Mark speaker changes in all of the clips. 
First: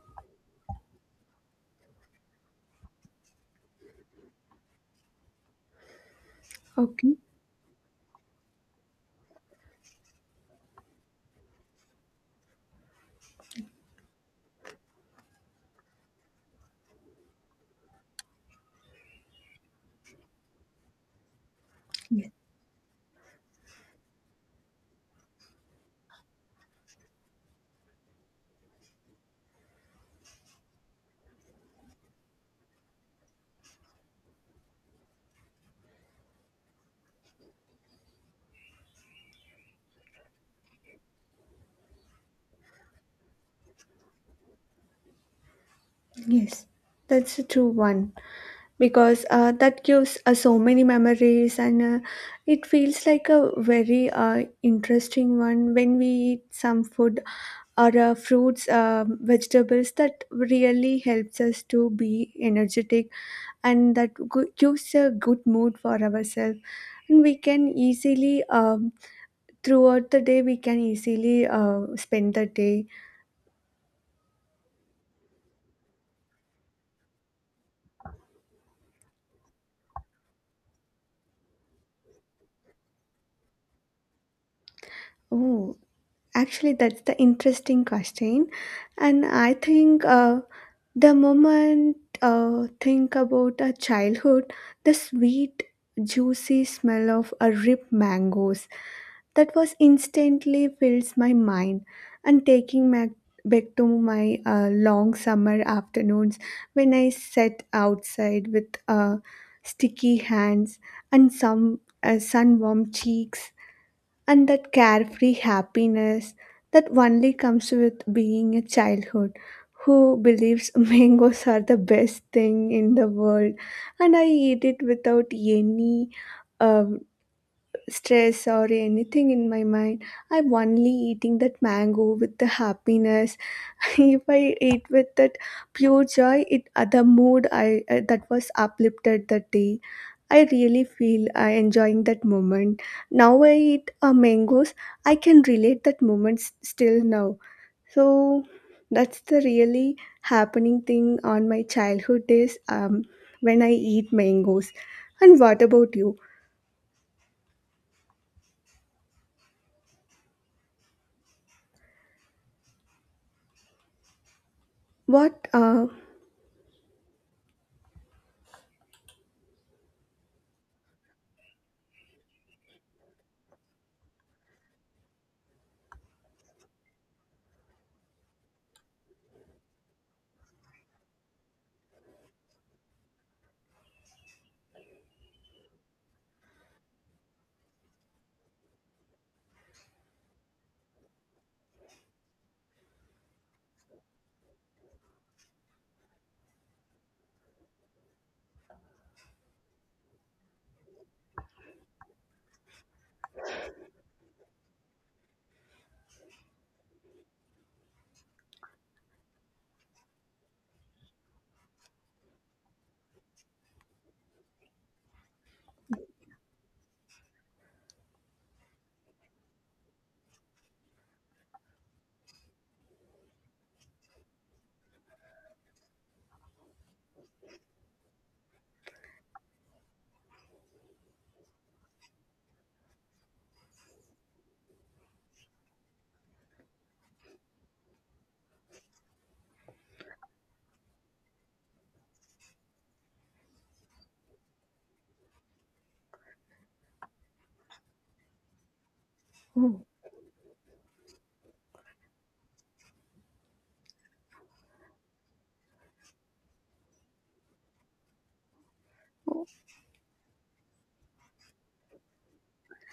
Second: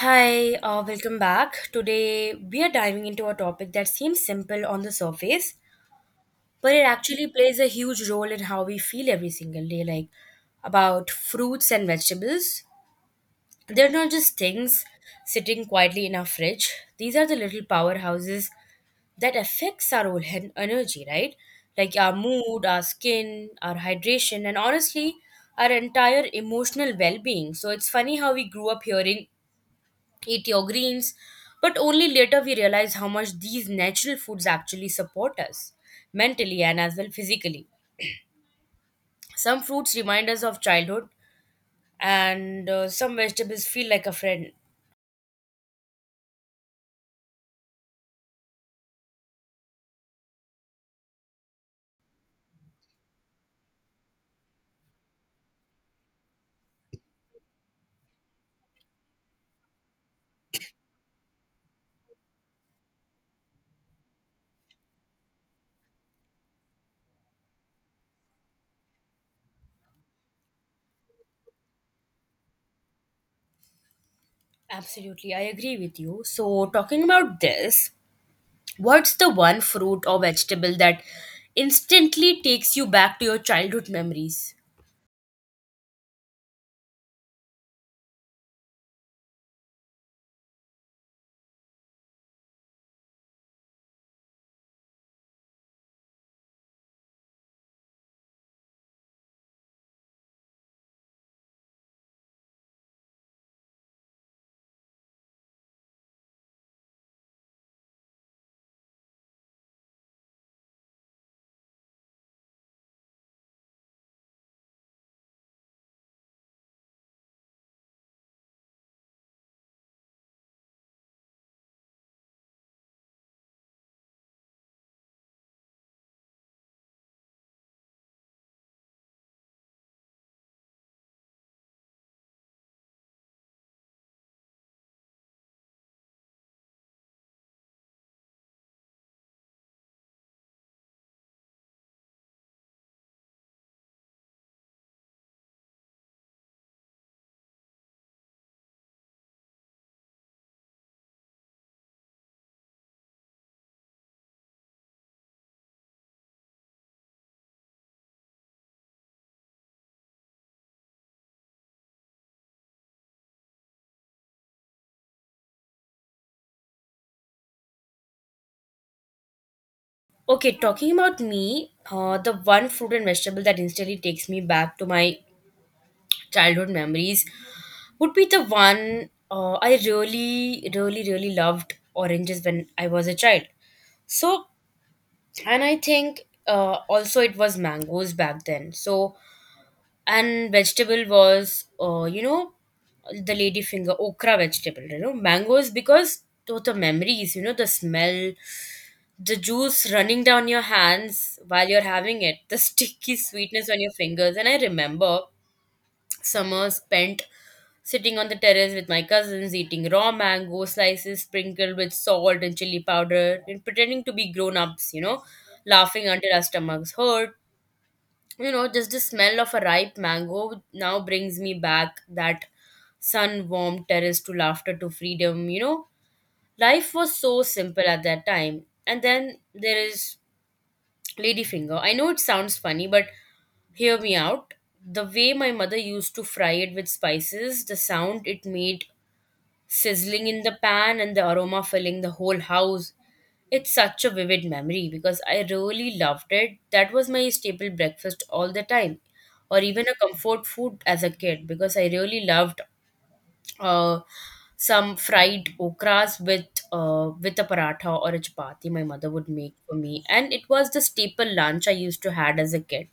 Speaker 1: Hi, welcome back. Today we are diving into a topic that seems simple on the surface, but it
Speaker 2: Okay.
Speaker 1: actually plays a huge role in how we feel every single day, like about fruits and vegetables. They're not just things sitting quietly in our fridge, these are the little powerhouses that affects our whole energy, right? Like our
Speaker 2: Yes.
Speaker 1: mood, our skin, our hydration, and honestly, our entire emotional well being. So it's funny how we grew up hearing eat your greens. But only later we realize how much these natural foods actually support us mentally and as well physically. Some fruits remind us of childhood, and some vegetables feel like a friend.
Speaker 2: Yes. That's a true one because that gives so many memories and it feels like a very interesting one when we eat some food or fruits, vegetables that really helps us to be energetic and that gives a good mood for ourselves. And we can easily, throughout the day, we can easily spend the day.
Speaker 1: Absolutely, I agree with you. So, talking about this, what's the one fruit or vegetable that instantly takes you back to your childhood memories?
Speaker 2: Oh, actually, that's the interesting question, and I think the moment think about a childhood, the sweet, juicy smell of a ripe mangoes that was instantly fills my mind, and taking back to my long summer afternoons when I sat outside with sticky hands and some sun warm cheeks and that carefree happiness that only comes with being a childhood who believes mangoes are the best thing in the world, and I eat it without any um stress or anything in my mind. I'm only eating that mango with the happiness. If I ate with that pure joy, it the mood I that was uplifted that day. I really feel I enjoying that moment. Now I eat mangoes. I can relate that moment still now. So that's the really happening thing on my childhood days. When I eat mangoes. And what about you? What?
Speaker 1: Okay, talking about me, the one fruit and vegetable that instantly takes me back to my childhood memories would be the one I really, really, really loved oranges when I was a child. So, and I think also it was mangoes back then. So, and vegetable was, you know, the ladyfinger, okra vegetable, you know, mangoes because those the memories, you know, the smell, the juice running down your hands while you're having it, the sticky sweetness on your fingers. And I remember summer spent sitting on the terrace with my cousins, eating raw mango slices sprinkled with salt and chili powder, and pretending to be grown ups, you know, laughing until our stomachs hurt. You know, just the smell of a ripe mango now brings me back that sun warmed terrace to laughter to freedom. You know, life was so simple at that time. And then there is ladyfinger. I know it sounds funny, but hear me out. The way my mother used to fry it with spices, the sound it made sizzling in the pan and the aroma filling the whole house. It's such a vivid memory because I really loved it. That was my staple breakfast all the time, or
Speaker 2: Oh.
Speaker 1: even a comfort food as a kid because I really loved uh, some fried okras with with a paratha or a chapati my mother would make for me, and it was the staple lunch I used to had as a kid.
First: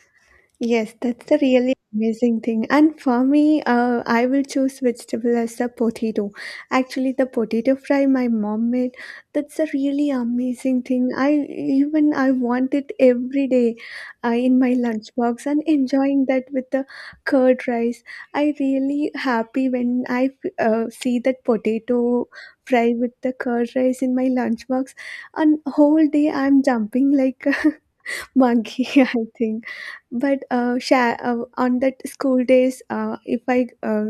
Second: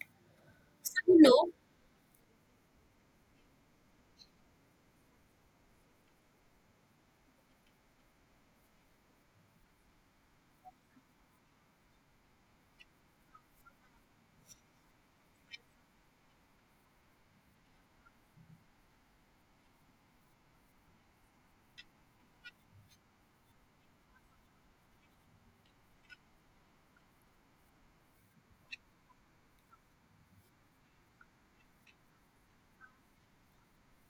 Speaker 2: Yes,
Speaker 1: So, you
Speaker 2: that's the
Speaker 1: know,
Speaker 2: really amazing thing. And for me, I will choose vegetable as the potato. Actually, the potato fry my mom made, that's a really amazing thing. I want it every day in my lunchbox and enjoying that with the curd rice. I really happy when I see that potato fry with the curd rice in my lunchbox. And whole day I'm jumping like monkey, I think. But on that school days if I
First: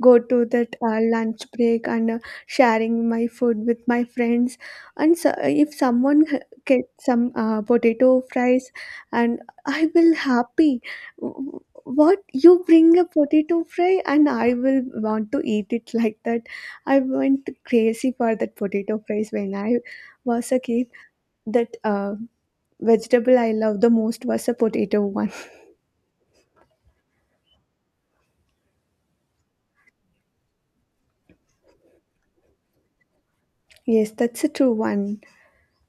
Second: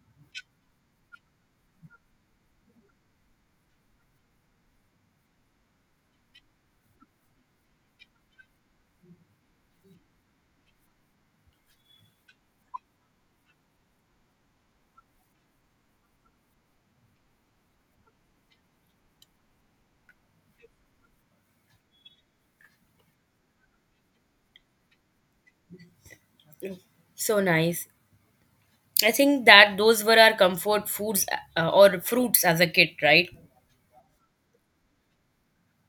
Speaker 2: go to that lunch break and sharing my food with my friends, and so if someone get some potato fries, and I will happy. W- what, you bring a potato fry? And I will want to eat it like that. I went crazy for that potato fries when I was a kid. That vegetable I love the most was a potato one.
Speaker 1: so nice. I think that those were our comfort foods or fruits as a kid, right?
Speaker 2: Yes, that's a true one.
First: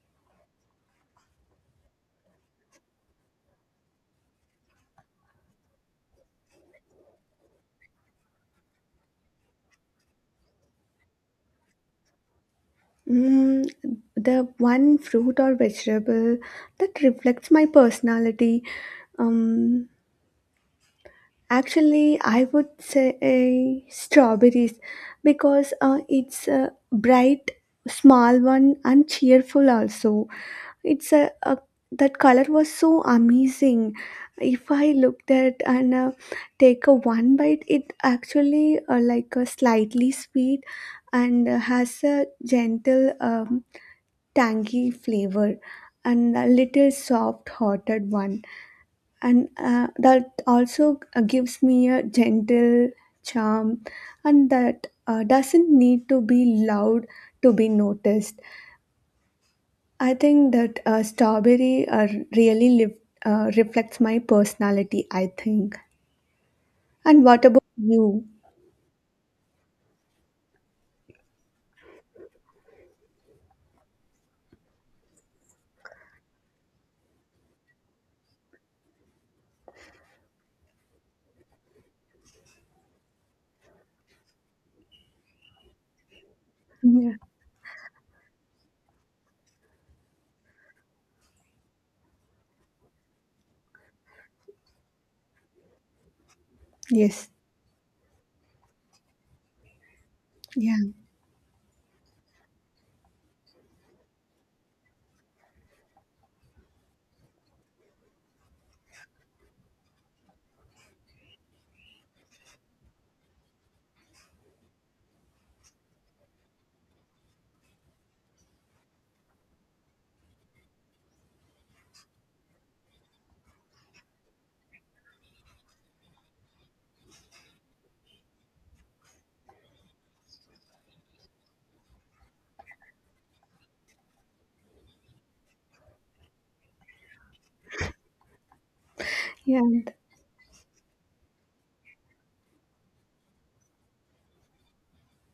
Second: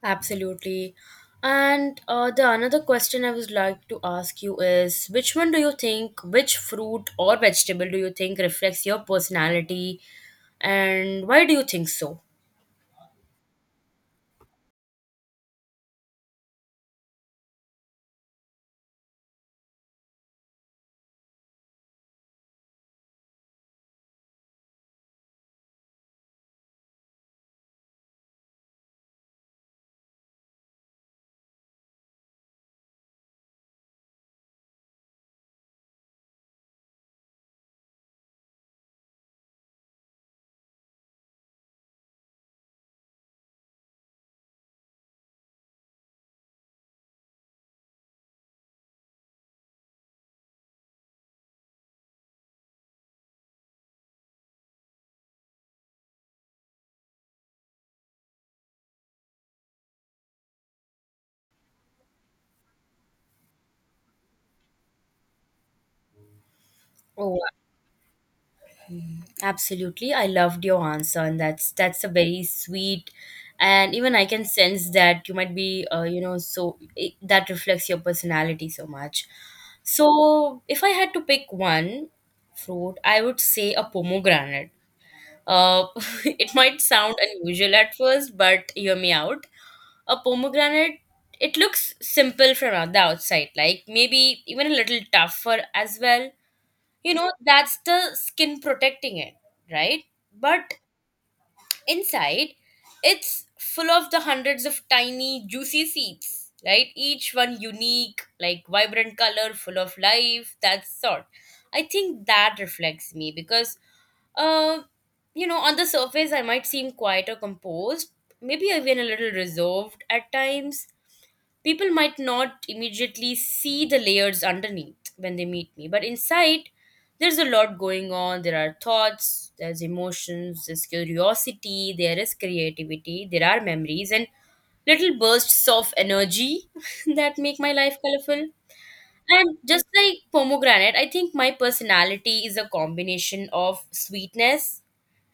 Speaker 1: Absolutely. And the another question I would like to ask you is which one do you think, which fruit or vegetable do you think reflects your personality, and why do you think so?
Speaker 2: Mm, the one fruit or vegetable that reflects my personality. Um, Actually, I would say strawberries because it's a bright, small one and cheerful also. It's a that color was so amazing. If I looked at and take a one bite, it actually like a slightly sweet and has a gentle tangy flavor and a little soft hearted one, and that also gives me a gentle charm, and that doesn't need to be loud to be noticed. I think that strawberry really liv reflects my personality, I think. And
Speaker 1: Oh,
Speaker 2: what about you?
Speaker 1: absolutely. I loved your answer, and that's a very sweet, and even I can sense that you might be you know so it, that reflects your personality so much. So if I had to pick one fruit, I would say a pomegranate. Uh, it might
Speaker 2: Yeah.
Speaker 1: sound unusual at first, but hear me out. A pomegranate, it looks simple from the outside, like maybe even a little tougher as well, you
Speaker 2: Yes.
Speaker 1: know, that's the skin protecting it, right? But
Speaker 2: Yeah.
Speaker 1: inside, it's full of the hundreds of tiny juicy seeds, right? Each one unique, like vibrant color, full of life, that sort. I think that reflects me because uh you know, on the surface I might seem quite or composed, maybe even a little reserved at times. People might not immediately see the layers underneath when they meet me, but inside, there's a lot going on. There are thoughts, there's emotions, there's curiosity, there is creativity, there are memories, and little bursts of energy that make my life colorful. And
Speaker 2: Yeah.
Speaker 1: just
Speaker 2: And—
Speaker 1: like pomegranate, I think my personality is a combination of sweetness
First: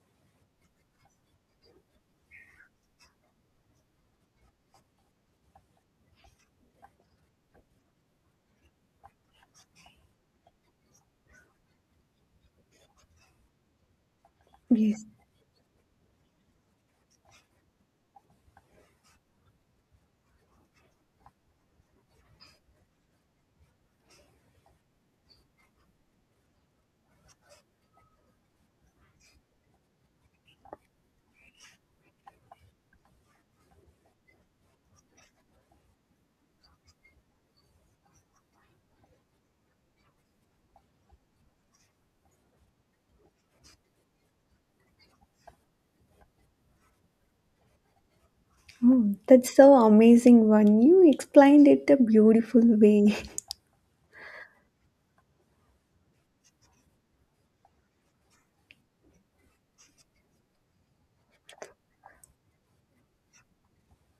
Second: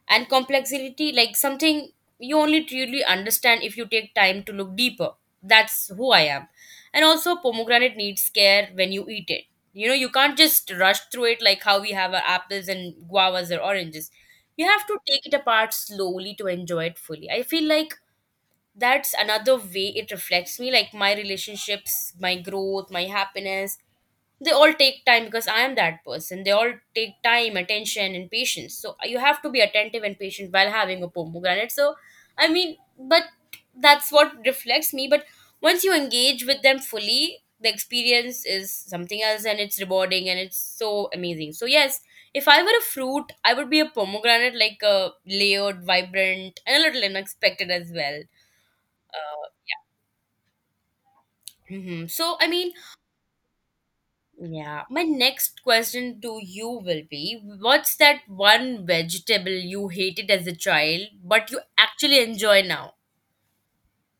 Speaker 1: and complexity, like something you only truly understand if you take time to look deeper. That's who I am. And also pomegranate needs care when you eat it, you know, you can't just rush through it like how we have our apples and guavas or oranges. You have to
Speaker 2: Yes.
Speaker 1: take it apart slowly to enjoy it fully. I feel like that's another way it reflects me, like my relationships, my growth, my happiness, they all take time because I am that person. They all take time, attention and patience, so you have to be attentive and patient while having a pomegranate. So, I mean, but that's what reflects me. But once you engage with them fully, the experience is something else, and it's rewarding, and it's so amazing. So yes, if I were a fruit, I would be a pomegranate, like a layered, vibrant and a little unexpected as well.
Speaker 2: Oh,
Speaker 1: uh
Speaker 2: that's so amazing one. You explained it a
Speaker 1: hmm. So, I
Speaker 2: beautiful
Speaker 1: mean,
Speaker 2: way.
Speaker 1: yeah, my next question to you will be, what's that one vegetable you hated as a child but you actually enjoy now?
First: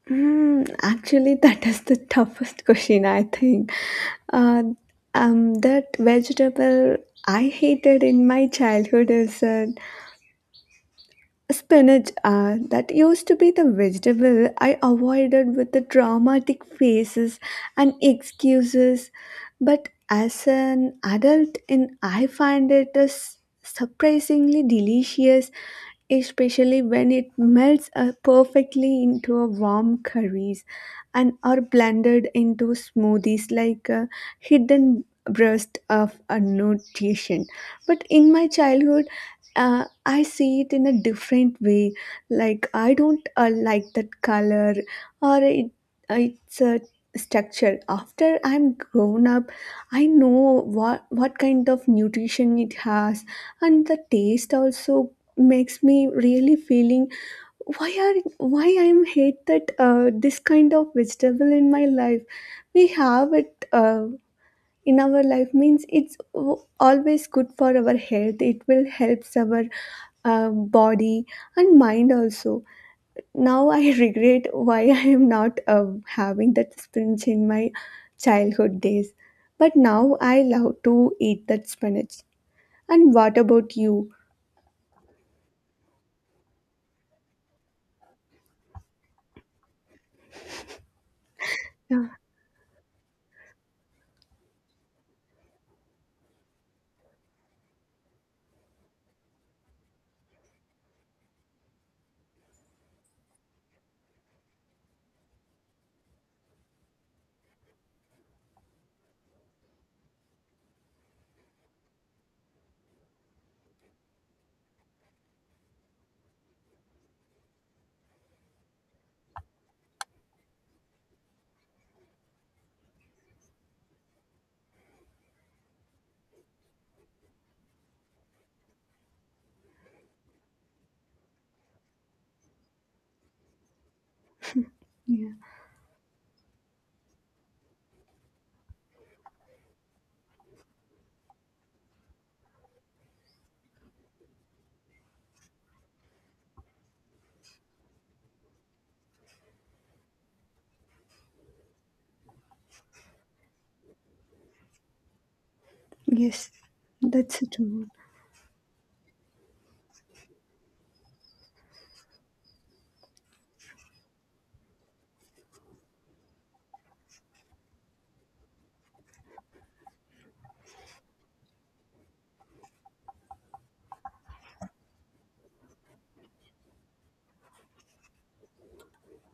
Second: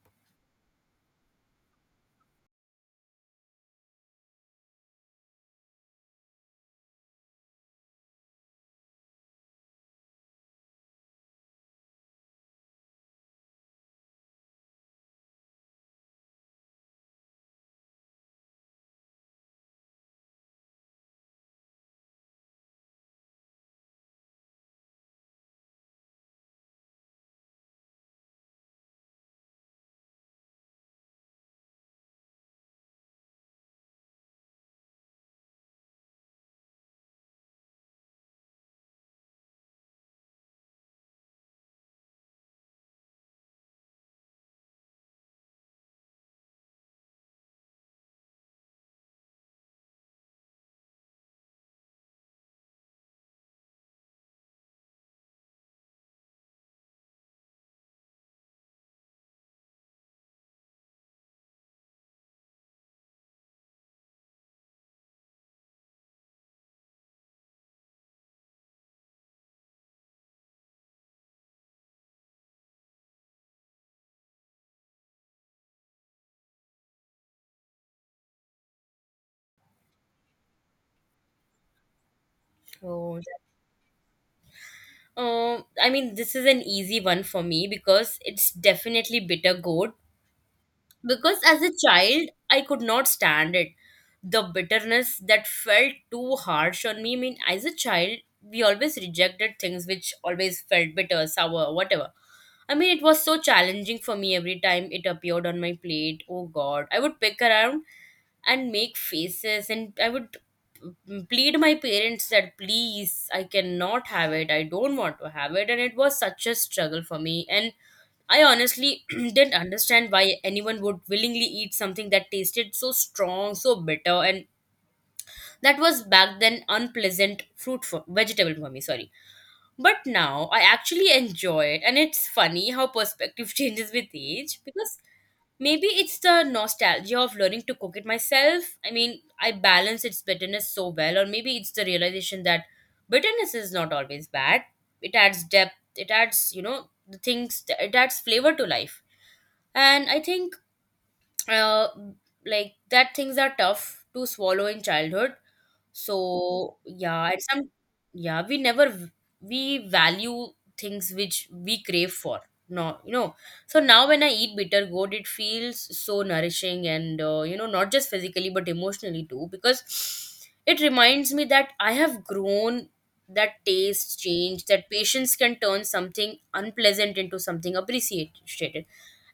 Speaker 2: Mm, actually, that is the toughest question, I think. Uh, that vegetable I hated in my childhood is spinach. Ah, that used to be the vegetable I avoided with the dramatic faces and excuses. But as an adult, in I find it is surprisingly delicious, especially when it melts perfectly into a warm curries and are blended into smoothies like a hidden breast of a nutrition. But in my childhood, I see it in a different way. Like I don't like that color or it, its a structure. After I'm grown up, I know what kind of nutrition it has, and the taste also makes me really feeling why I'm hate that this kind of vegetable in my life. We have it. In our life means it's always good for our health. It will helps our body and mind also. Now I regret why I am not having that spinach in my childhood days, but now I love to eat that spinach. And
Speaker 1: Oh,
Speaker 2: what about you?
Speaker 1: I mean, this is an easy one for me because it's definitely bitter gourd. Because as a
Speaker 2: Yeah,
Speaker 1: child I could not stand it, the bitterness that felt too harsh on me. I mean, as a child we always rejected things which always felt bitter, sour, whatever. I mean, it was so challenging for me every time it appeared on my plate. Oh god, I would pick around and make faces, and I would plead my parents that please, I cannot have it, I don't want to have it, and it was such a struggle for me. And I honestly didn't understand why anyone would willingly eat something that tasted so strong, so bitter, and that was back then unpleasant fruit for vegetable for me, sorry. But now I actually enjoy it, and it's funny how perspective changes with age because
Speaker 2: yeah.
Speaker 1: maybe it's the nostalgia of learning to cook it myself. I mean, I balance its bitterness so well, or maybe it's the realization that bitterness is not always bad. It adds depth, it adds, you know, the things, it adds flavor to life. And I think uh, like that things are tough to swallow in childhood.
Speaker 2: Yes,
Speaker 1: So yeah,
Speaker 2: that's
Speaker 1: it's
Speaker 2: it,
Speaker 1: some,
Speaker 2: Umar.
Speaker 1: yeah, we never we value things which we crave for, no, you know. So now when I eat bitter gourd, it feels so nourishing, and you know, not just physically but emotionally too, because it reminds me that I have grown, that taste change, that patience can turn something unpleasant into something appreciated.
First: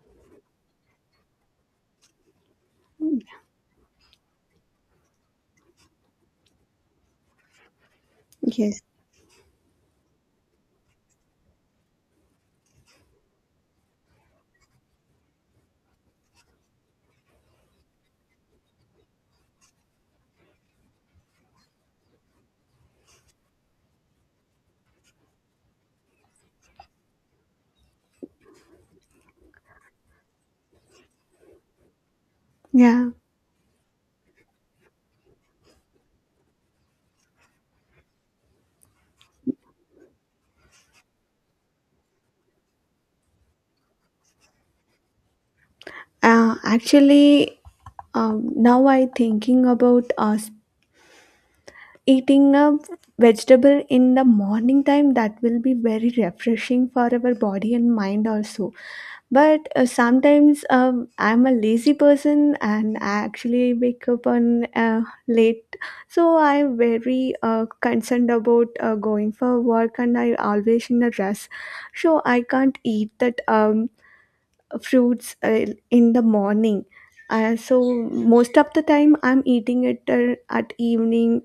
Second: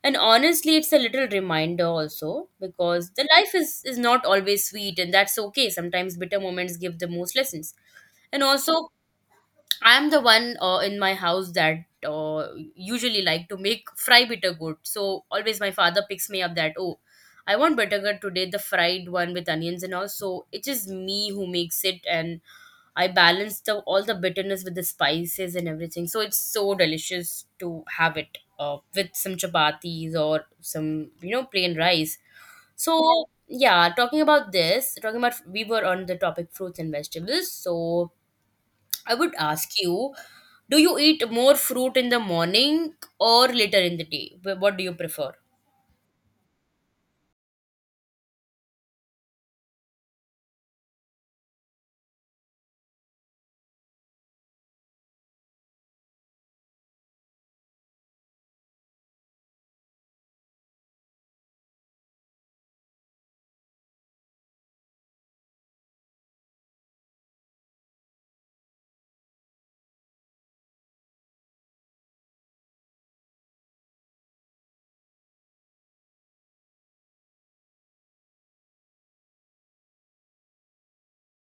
Speaker 1: And honestly, it's a little reminder also because
Speaker 2: Mm,
Speaker 1: the life is not always sweet, and that's okay. Sometimes bitter moments give the most lessons. And
Speaker 2: yes,
Speaker 1: also, I'm the one in my house that usually like to make fry bitter gourd. So always my father picks me up that oh, I want bitter gourd today, the fried one with onions and all. So it is me who makes it, and I balance the all the bitterness with the spices and everything. So it's so delicious to have it with some chapatis or some, you know, plain rice.
Speaker 2: yeah,
Speaker 1: So yeah, talking about this, talking about we were on the topic fruits and vegetables. So I would ask you, do you eat more fruit in the morning or later in the day? What do you prefer?
Speaker 2: actually now I thinking about us eating a vegetable in the morning time that will be very refreshing for our body and mind also. But sometimes I'm a lazy person, and I actually wake up on late. So I'm very concerned about going for work, and I always in a rush. So I can't eat that fruits in the morning. So most of the time I'm eating it at evening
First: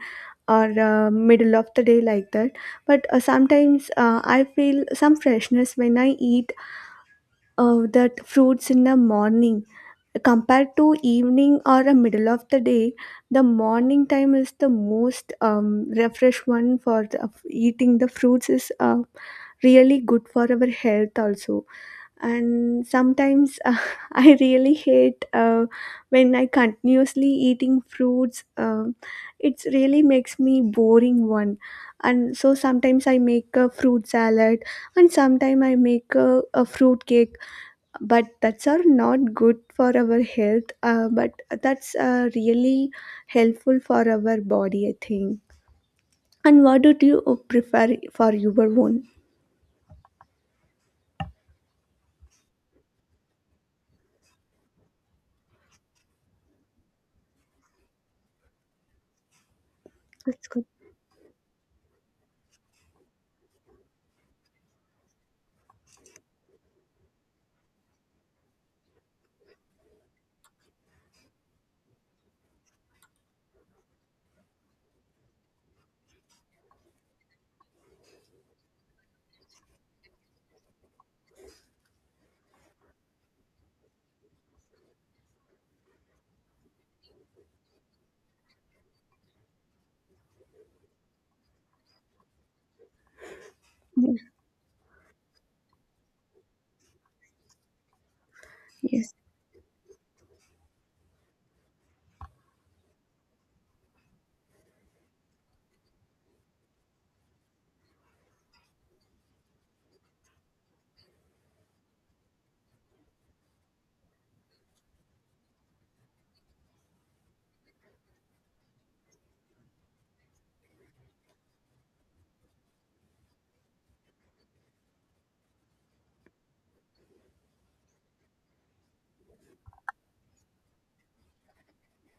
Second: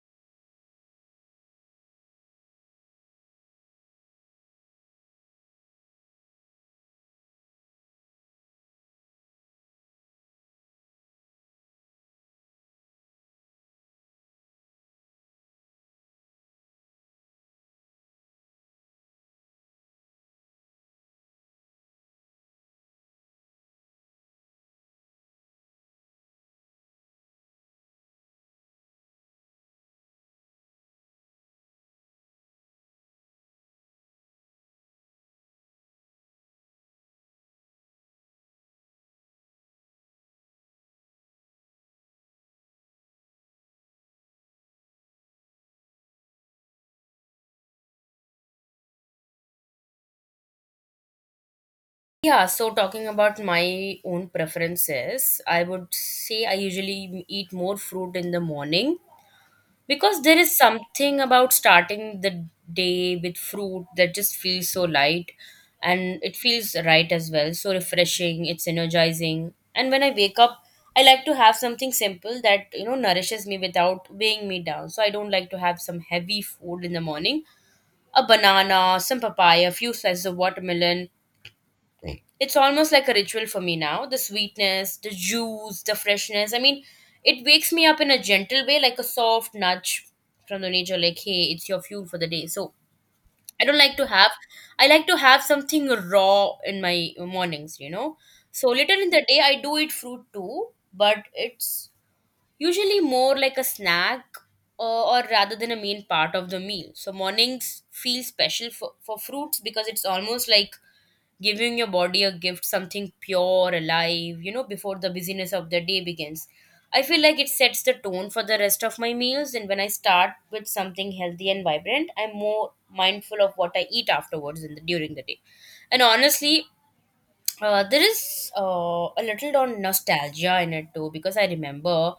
Speaker 2: or middle of the day like that. But sometimes I feel some freshness when I eat that fruits in the morning compared to evening or the middle of the day. The morning time is the most refresh one for the, of eating the fruits is really good for our health also. And sometimes I really hate when I continuously eating fruits. It really makes me boring one, and so sometimes I make a fruit salad, and sometimes I make a fruit cake. But that's are not good for our health, but that's really helpful for our body, I think. And what do you prefer for your own?
Speaker 1: Yeah, so talking about my own preferences, I would say I usually eat more fruit in the morning. Because there
Speaker 2: That's
Speaker 1: is
Speaker 2: good.
Speaker 1: something about starting the day with fruit that just feels so light, and it feels right as well. So refreshing, it's energizing. And when I wake up, I like to have something simple that, you know, nourishes me without weighing me down. So I don't like to have some heavy food in the morning. A banana, some papaya, a few slices of watermelon, it's almost like a ritual for me now. The sweetness, the juice, the freshness. I mean, it wakes me up in a gentle way, like a soft nudge from the nature, like, hey, it's your fuel for the day. So I don't like to
Speaker 2: Yeah.
Speaker 1: have, I like to have something raw in my mornings, you know. So later in
Speaker 2: Yes.
Speaker 1: the day, I do eat fruit too, but it's usually more like a snack, uh, or rather than a main part of the meal. So mornings feel special for fruits because it's almost like giving your body a gift, something pure, alive, you know, before the busyness of the day begins. I feel like it sets the tone for the rest of my meals, and when I start with something healthy and vibrant, I'm more mindful of what I eat afterwards in the, during the day. And honestly, there is a little on nostalgia in it too because I remember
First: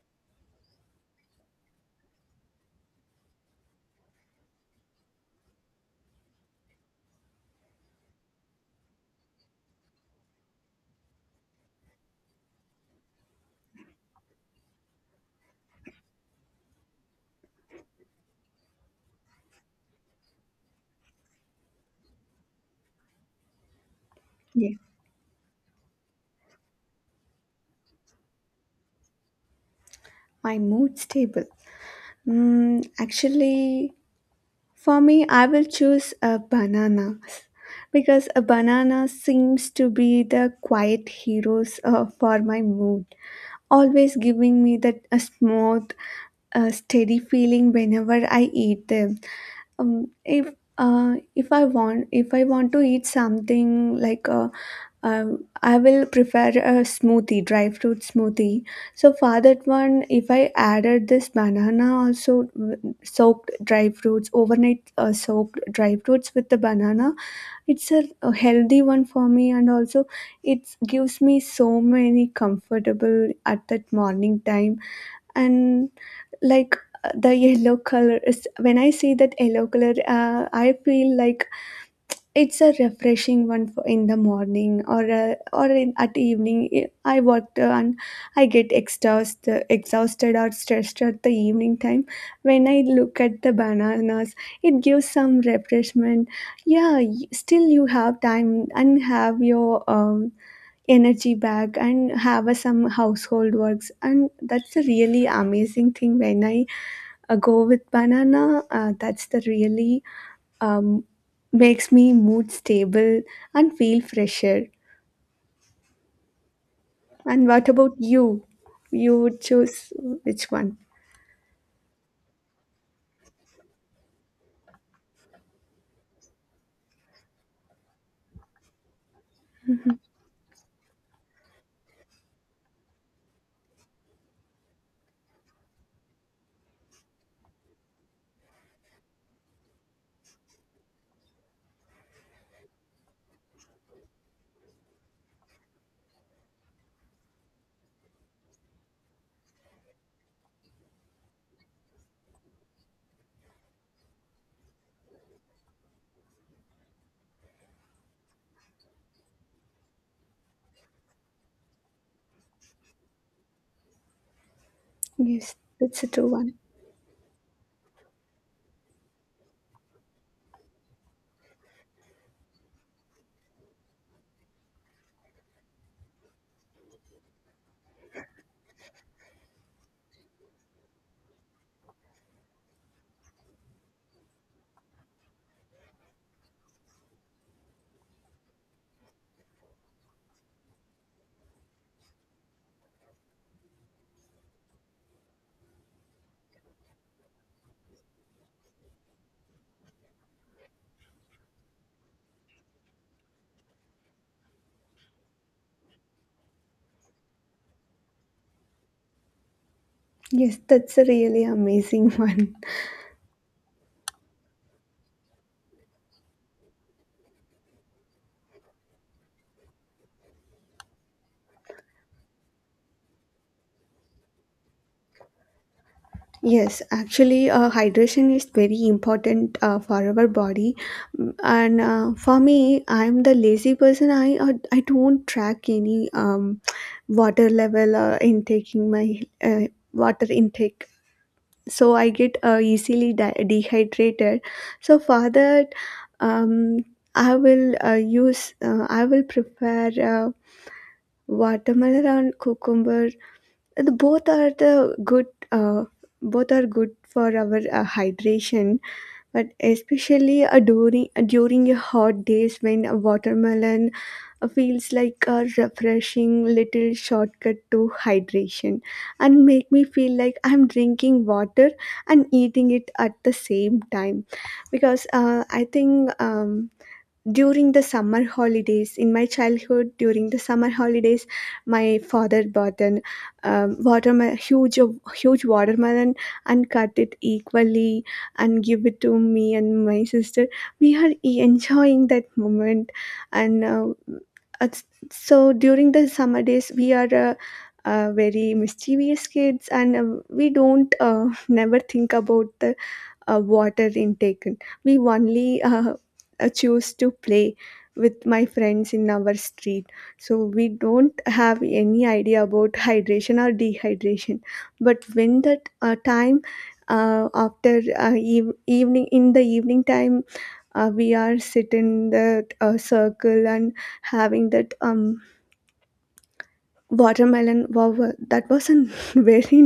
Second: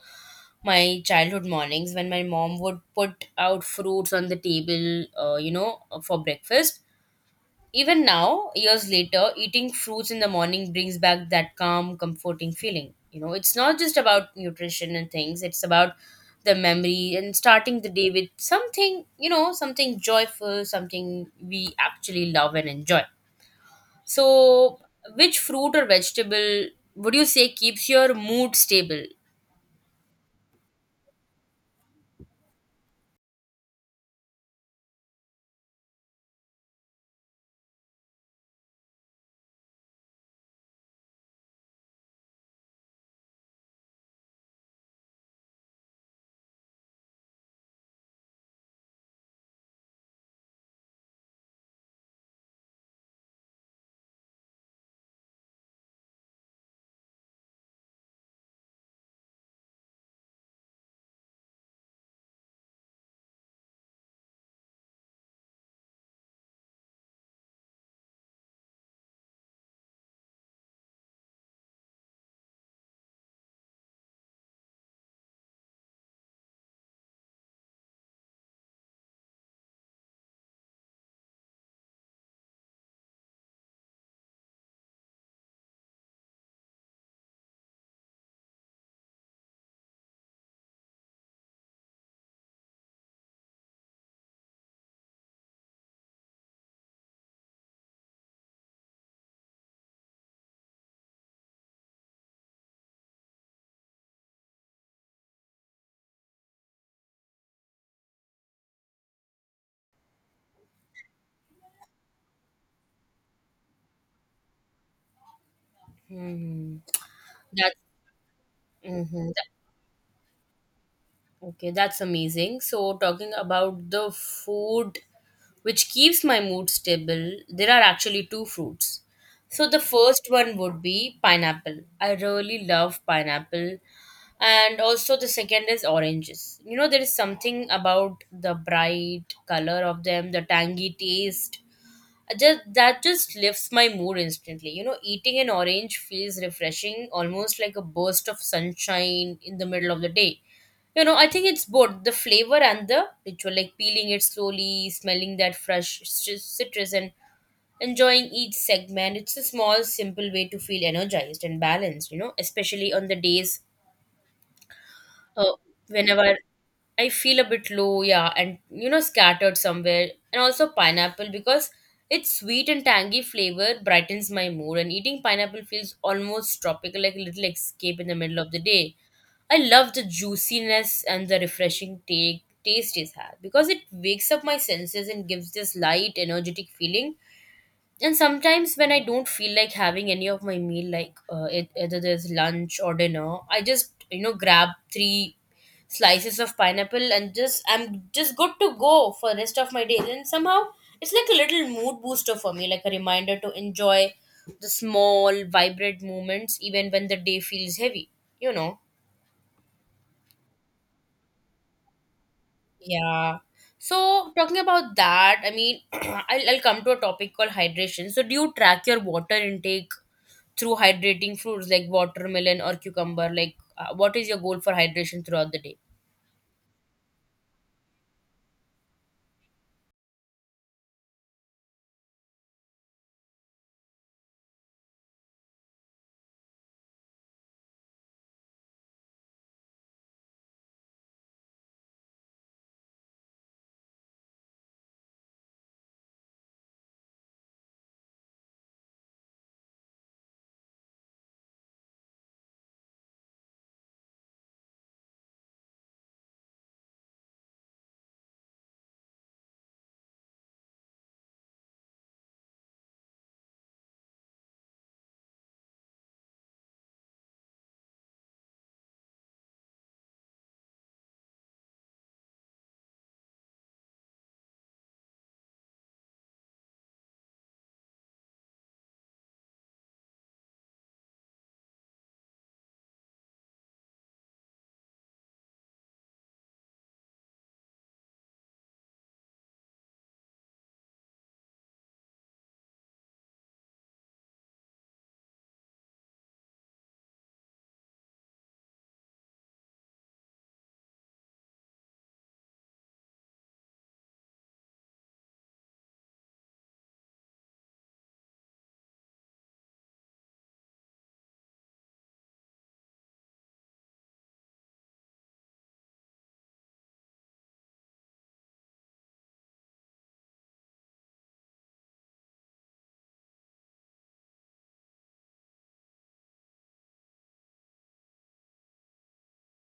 Speaker 1: my childhood mornings when my mom would put out fruits on the table, for breakfast. Even now, years later, eating fruits in the morning brings back that calm, comforting feeling. You know, it's not just about nutrition and things, it's about the memory and starting the day with something, something joyful, something we actually love and enjoy.
Speaker 2: Yeah.
Speaker 1: so, which fruit or vegetable would you say keeps your mood stable?
Speaker 2: My mood stable. Mm, actually, for me, I will choose a banana because a banana seems to be the quiet heroes for my mood, always giving me that a smooth, steady feeling whenever I eat them. Um, if if I want to eat something like a I will prefer a smoothie, dry fruit smoothie. So for that one, if I added this banana also soaked dry fruits, overnight soaked dry fruits with the banana, it's a healthy one for me, and also it gives me so many comfortable at that morning time. And like the yellow color is when I see that yellow color, I feel like it's a refreshing one for in the morning or in, at evening. I worked and I get exhausted or stressed at the evening time. When I look at the bananas, it gives some refreshment. Yeah, still you have time and have your energy back and have some household works, and that's a really amazing thing when I go with banana. That's the really um, makes me mood stable and feel fresher.
Speaker 1: Hmm.
Speaker 2: And what
Speaker 1: That's
Speaker 2: about you? You
Speaker 1: mhm,
Speaker 2: would choose which one?
Speaker 1: okay. That's amazing. So, talking about the food which keeps my mood stable, there are actually two fruits. So, the
Speaker 2: Mhm.
Speaker 1: first one would be pineapple. I really love pineapple. And also, the second is oranges. You know, there is something about the bright color of them, the tangy taste, I just that just lifts my mood instantly. You know, eating an orange feels refreshing, almost like a burst of sunshine in the middle of the day. You know, I think it's both the flavor and the ritual, like peeling it slowly, smelling that fresh citrus, and enjoying each segment. It's a small, simple way to feel energized and balanced, you know, especially on the days uh,
Speaker 2: Yes, that's a true
Speaker 1: whenever
Speaker 2: one.
Speaker 1: I feel a bit low, yeah, and you know, scattered somewhere. And also pineapple because its sweet and tangy flavor brightens my mood, and eating pineapple feels almost tropical, like a little escape in the middle of the day. I love the juiciness and the refreshing taste it has because it wakes up my senses and gives this light, energetic feeling. And sometimes when I don't feel like having any of my meal, like either there's lunch or dinner, I just, you know, grab three slices of pineapple and just I'm just good to go for the rest of my day. And somehow it's like a little mood booster for me, like a reminder to enjoy the small vibrant moments even when the day feels heavy, you know.
Speaker 2: Yes, that's a really amazing one.
Speaker 1: Yeah. So talking about that, I mean, I'll come to a topic called hydration. So do you track your water intake through hydrating fruits like watermelon or cucumber? Like, what is your goal for hydration throughout the day?
Speaker 2: Yes, actually, hydration is very important for our body. Mm. And for me, I'm the lazy person. I don't track any water level or in taking my uh, water intake. So I get easily dehydrated. So for that, um, I will use I will prepare watermelon and cucumber. Both are the good, uh, both are good for our hydration, but especially during a hot days when a watermelon feels like a refreshing little shortcut to hydration and make me feel like I'm drinking water and eating it at the same time. Because I think, during the summer holidays, in my childhood, during the summer holidays, my father bought an watermelon, huge, huge watermelon, and cut it equally and give it to me and my sister. We are enjoying that moment, and it's- so during the summer days, we are. Very mischievous kids, and we don't never think about the water intake. We only choose to play with my friends in our street. So we don't have any idea about hydration or dehydration. But when that evening in the evening time, we are sit in that circle and having that watermelon. Wow, that was a very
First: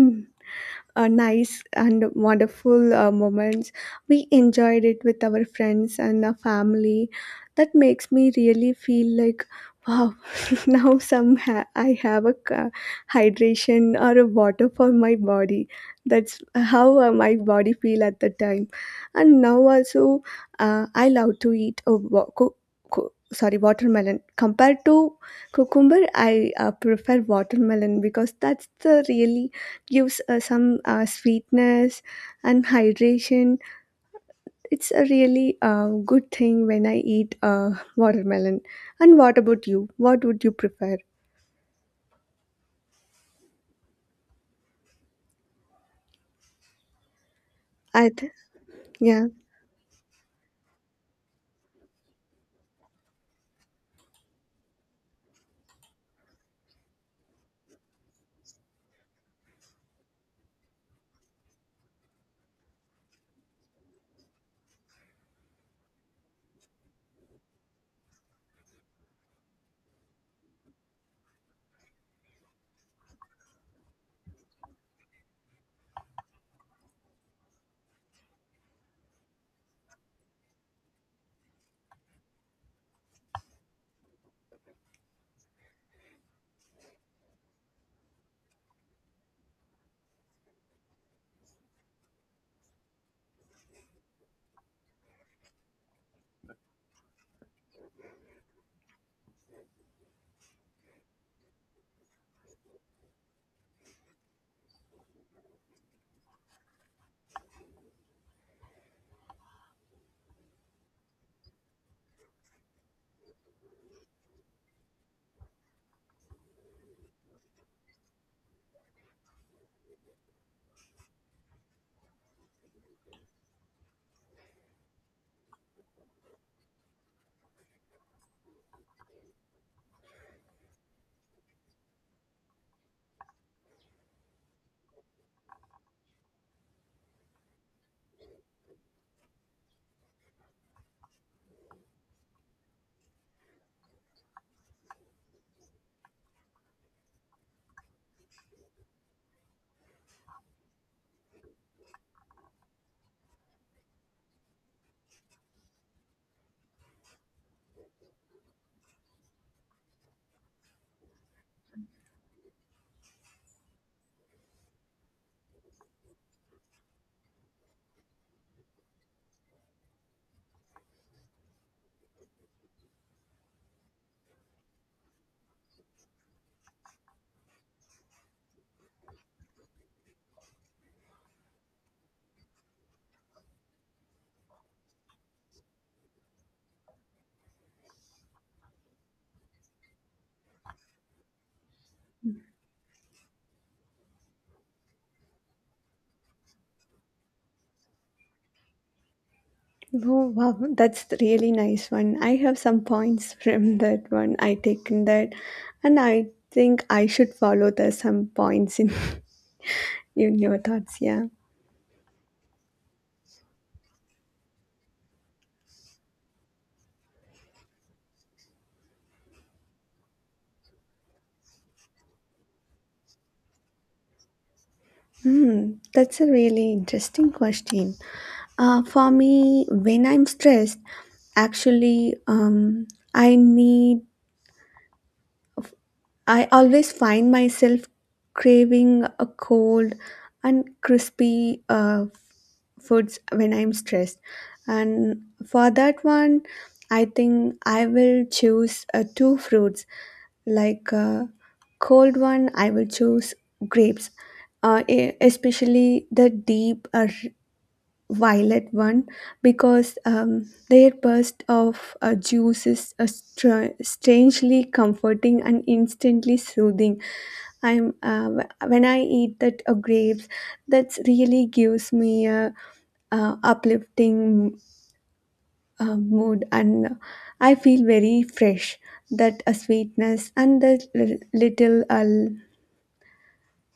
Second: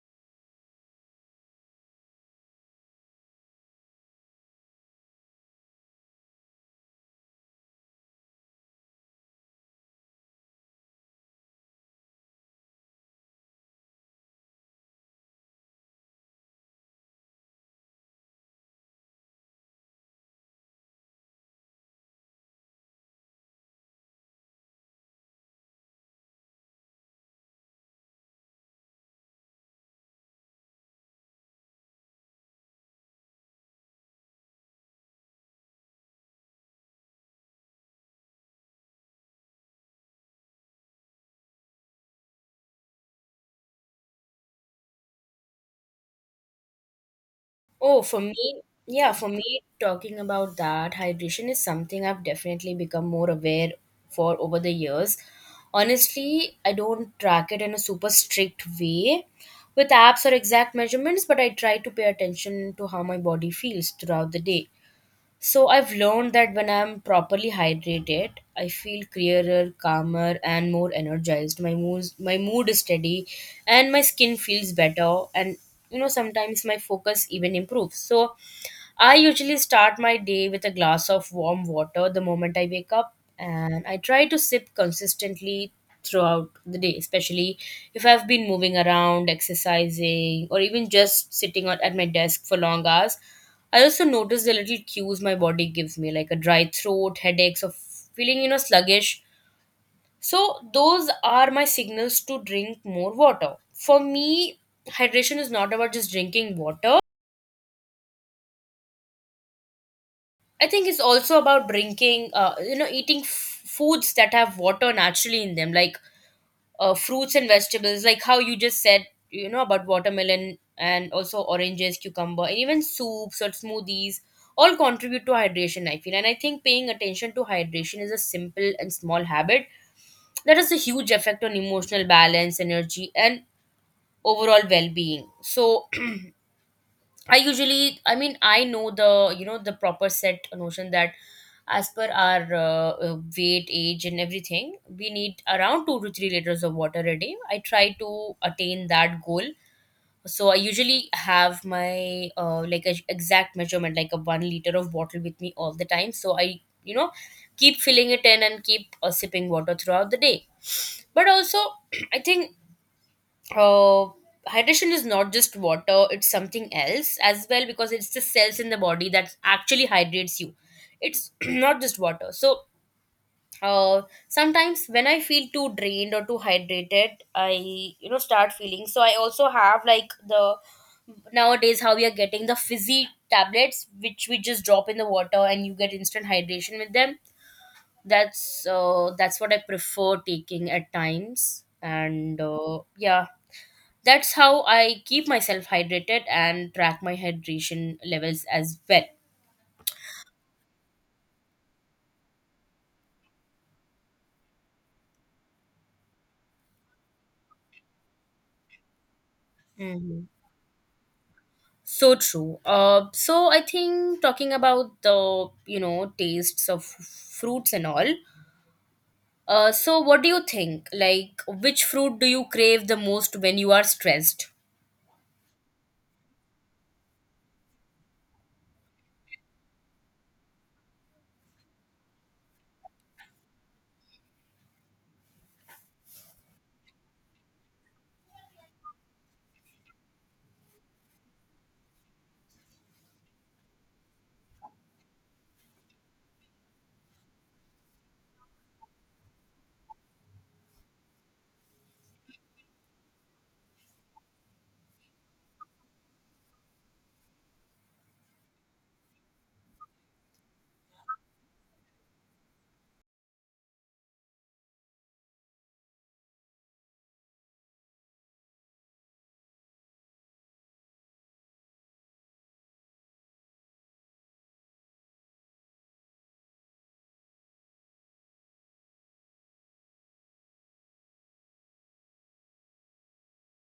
Speaker 2: nice and wonderful moments. We enjoyed it with our friends and our family. That makes me really feel like, wow, now some I have a hydration or a water for my body. That's how my body feel at the time. And now also, I love to eat a sorry watermelon. Compared to cucumber, I prefer watermelon because that's the really gives some sweetness and hydration. It's a really good thing when I eat watermelon. And what about you? What would you prefer?
Speaker 1: Oh,
Speaker 2: I
Speaker 1: for
Speaker 2: th-
Speaker 1: me, yeah,
Speaker 2: yeah.
Speaker 1: for me, talking about that, hydration is something I've definitely become more aware for over the years. Honestly, I don't track it in a super strict way with apps or exact measurements, but I try to pay attention to how my body feels throughout the day. So I've learned that when I'm properly hydrated, I feel clearer, calmer, and more energized. My mood is steady, and my skin feels better. And you know, sometimes my focus even improves. So I usually start my day with a glass of warm water the moment I wake up, and I try to sip consistently throughout the day, especially if I've been moving around, exercising, or even just at my desk for long hours. I also notice the little cues my body gives me, like a dry throat, headaches, or feeling, you know, sluggish. So, those are my signals to drink more water. For me, hydration is not about just drinking water. I think it's also about drinking, eating foods that have water naturally in them, like fruits and vegetables, like how you just said, you know, about watermelon and also oranges, cucumber, and even soups or smoothies all contribute to hydration, I feel. And I think paying attention to hydration is a simple and small habit that has a huge effect on emotional balance, energy, and overall well being. So, I usually, I mean, I know the, you know, the proper set notion that as per our weight, age, and everything, we need around 2 to 3 liters of water a day. I try to attain that goal. So I usually have my like a exact measurement, like a 1 liter of bottle with me all the time. So I, you know, keep filling it in and keep sipping water throughout the day. But also, I think uh, hydration is not just water, it's something else as well because it's the cells in the body that actually hydrates you, it's not just water. So uh, sometimes when I feel too drained or too hydrated, I, you know, start feeling, so I also have like the, nowadays how we are getting the fizzy tablets which we just drop in the water and you get instant hydration with them. That's what I prefer taking at times, and yeah, that's how I keep myself hydrated and track my hydration levels as well.
Speaker 2: Oh wow, that's the really nice one. I have some points from that one. I taken that, and I think I should follow the some points in
Speaker 1: Hmm.
Speaker 2: in your thoughts. Yeah.
Speaker 1: So true. So I think talking about the, you know, tastes of fruits and all. So what do you think? Like, which fruit do you crave the most when you are stressed?
Speaker 2: Hmm. That's a really interesting question. For me, when I'm stressed, actually, um, I need, I always find myself craving a cold and crispy foods when I'm stressed. And for that one, I think I will choose two fruits. Like uh, cold one, I will choose grapes. Especially the deep violet one because their burst of juice is strangely comforting and instantly soothing. When I eat that grapes, that really gives me a, uplifting mood, and I feel very fresh. That sweetness and the little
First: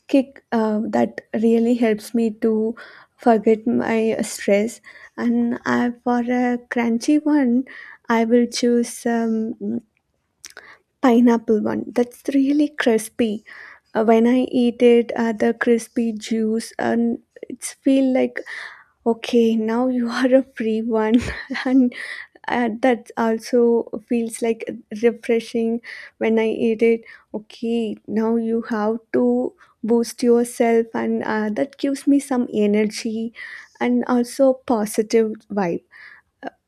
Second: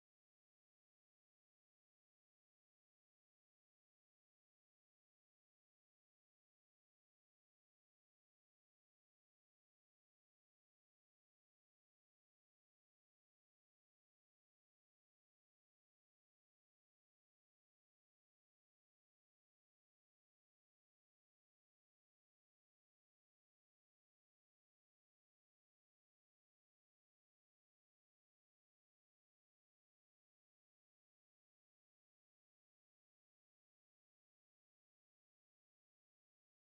Speaker 2: kick that really helps me to forget my stress. And for a crunchy one, I will choose pineapple one that's really crispy. When I eat it, the crispy juice and it's feel like, okay, now you are a free one. and and that also feels like refreshing when I eat it. Okay, now you have to boost yourself, and that gives me some energy and also positive vibe.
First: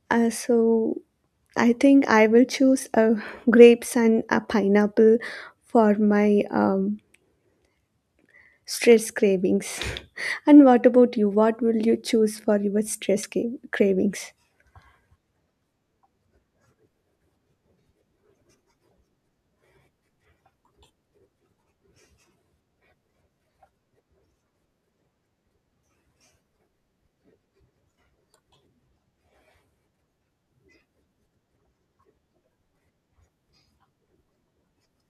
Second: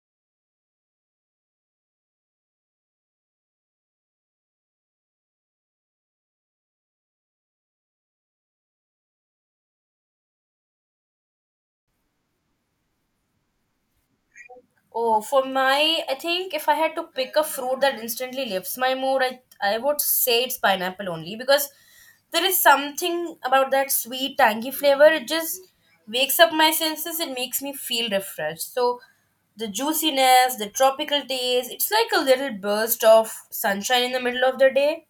Speaker 2: So I think I will choose grapes and a pineapple for my stress cravings. And what about you? What will you choose for your cravings?
Speaker 1: Oh, for my, I think if I had to pick a fruit that instantly lifts my mood, I would say it's pineapple only because there is something about that sweet, tangy flavor. It just wakes up my senses. It makes me feel refreshed. So the juiciness, the tropical taste, it's like a little burst of sunshine in the middle of the day.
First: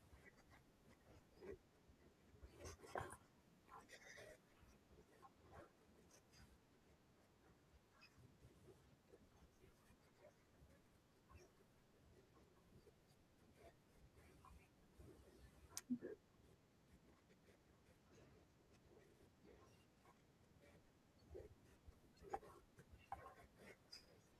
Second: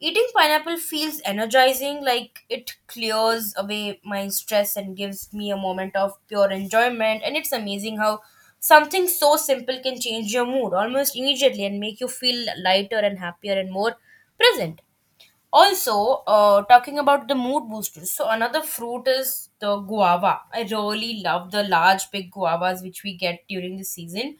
Speaker 1: Eating pineapple feels energizing, like it clears away my stress and gives me a moment of pure enjoyment. And it's amazing how something so simple can change your mood almost immediately and make you feel lighter and happier and more present. Also, talking about the mood boosters, so another fruit is the guava. I really love the large, big guavas which we get during the season.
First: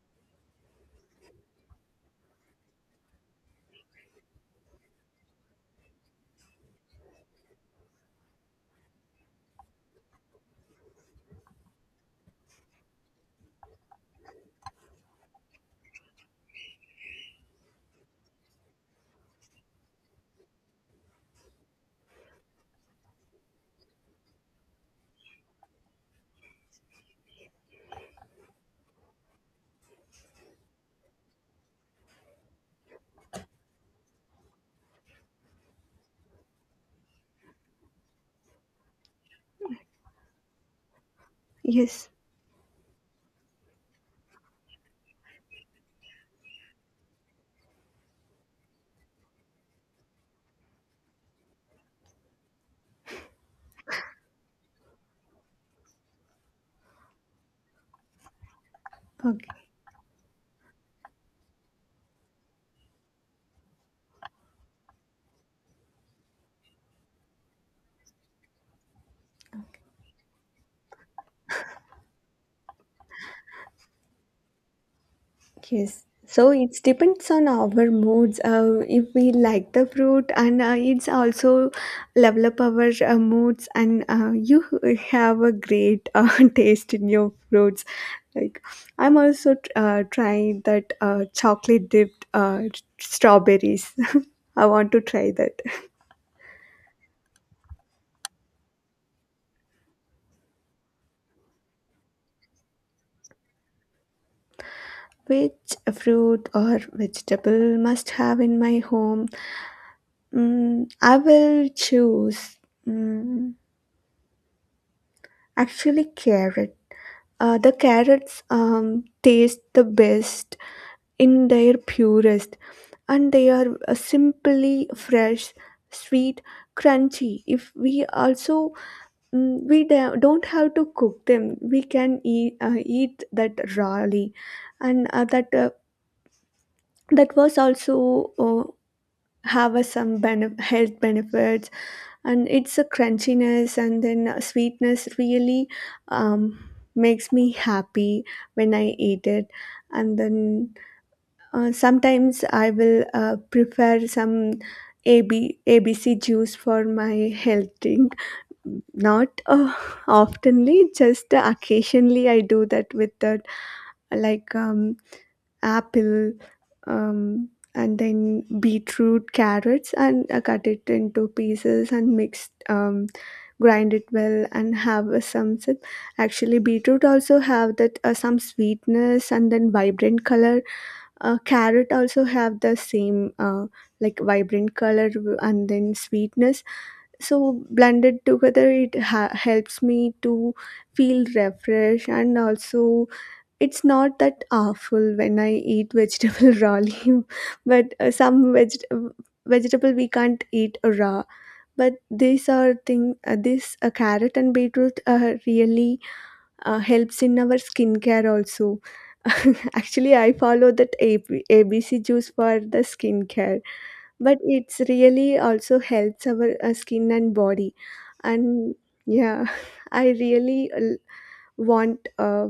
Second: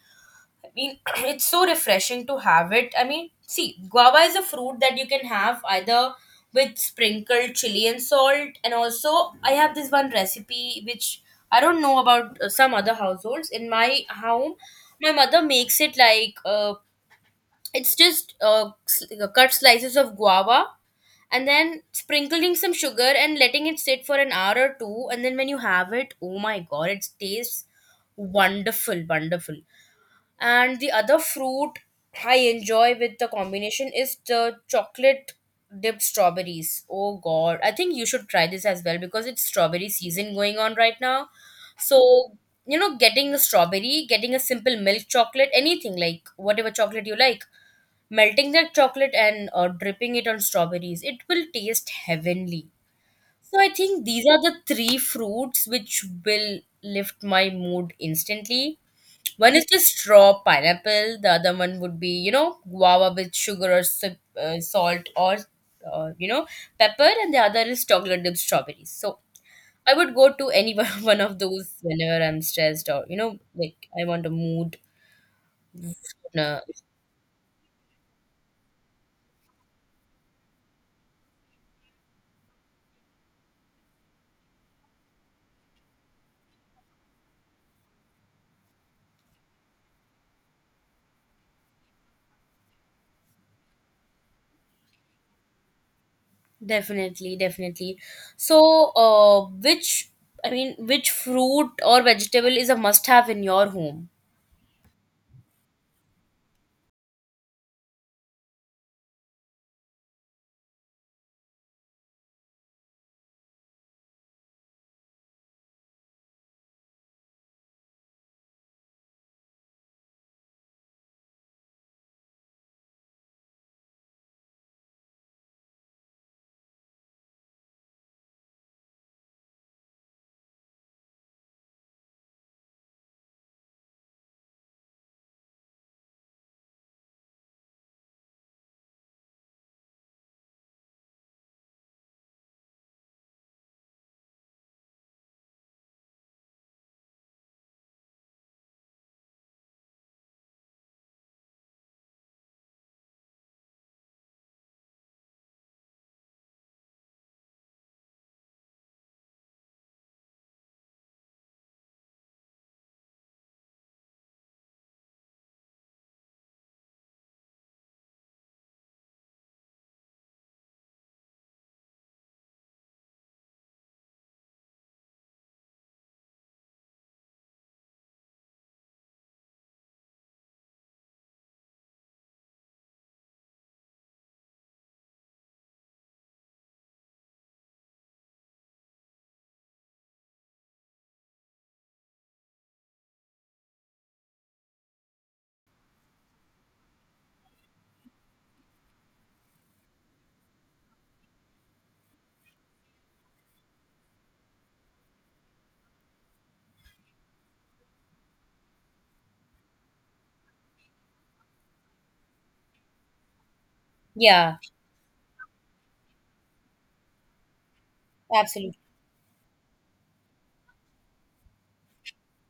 Speaker 1: I mean, it's so refreshing to have it. I mean, see, guava is a fruit that you can have either with sprinkled chili and salt, and also I have this one recipe which I don't know about some other households. In my home, my mother makes it like it's just uh, s- cut slices of guava and then sprinkling some sugar and letting it sit for an hour or two, and then when you have it, oh my god, it tastes wonderful, wonderful. And the other fruit I enjoy with the combination is the chocolate dipped strawberries. Oh God, I think you should try this as well because it's strawberry season going on right now.
Speaker 2: Yes.
Speaker 1: So, you know, getting a strawberry, getting a simple milk chocolate, anything like whatever chocolate you like, melting that chocolate and dripping it on strawberries, it will taste heavenly. So, I think these are the three fruits which will lift my mood instantly. One
Speaker 2: Okay.
Speaker 1: is the straw pineapple, the other one would be, you know, guava with sugar or salt or, you know, pepper, and the other is chocolate dipped strawberries. So I would go to any one of those whenever I'm stressed or, you know, like I want a mood.
Speaker 2: Yes, so
Speaker 1: Uh,
Speaker 2: it depends on our moods. If we like the fruit, and it's also develop our moods, and you have a great taste in your fruits. Like I'm also trying that chocolate dipped strawberries. I want to try that.
Speaker 1: definitely, definitely. So, which, I mean, which fruit or vegetable is a must have in your home?
Speaker 2: Which fruit or vegetable must have in my home? Mm, I will choose. Mm, actually, carrot. The carrots taste the best in their purest, and they are simply fresh, sweet, crunchy. If we also mm, we don't have to cook them, we can eat that rawly, and that was also uh, have us some health benefits, and it's a crunchiness and then a sweetness really um, makes me happy when I eat it. And then sometimes I will prepare some abc juice for my health drink, not oftenly, just occasionally I do that. With that, like, apple, um, and then beetroot, carrots, and cut it into pieces and mix, grind it well and have some sip. Actually, beetroot also have that some sweetness and then vibrant color. Carrot also have the same like vibrant color and then sweetness, so blended together it helps me to feel refreshed. And also it's not that awful when I eat vegetable rawly, but vegetable we can't eat raw. But these are thing, this carrot and beetroot really helps in our skincare also. Actually, I follow that ABC juice for the skincare, but
Speaker 1: Yeah,
Speaker 2: it's really also helps our skin and body. And
Speaker 1: absolutely.
Speaker 2: yeah, I really want.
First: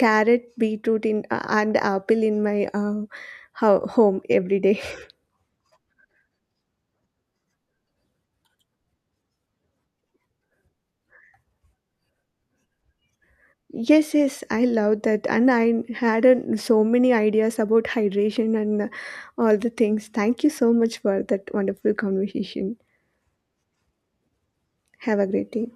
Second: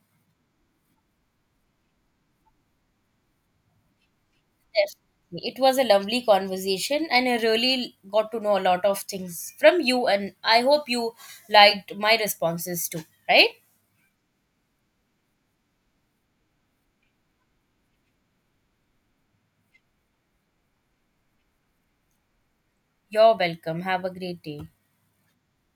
Speaker 2: Carrot, beetroot in and apple in my home every day.
Speaker 1: Definitely. It was a lovely conversation, and I really got to know a lot of things from you. And I hope you liked my responses too, right?
Speaker 2: Yes, yes, I love that, and I had so many ideas about hydration and all the things. Thank you so much for that wonderful conversation.
Speaker 1: You're welcome. Have a great day.
Speaker 2: Have a great day.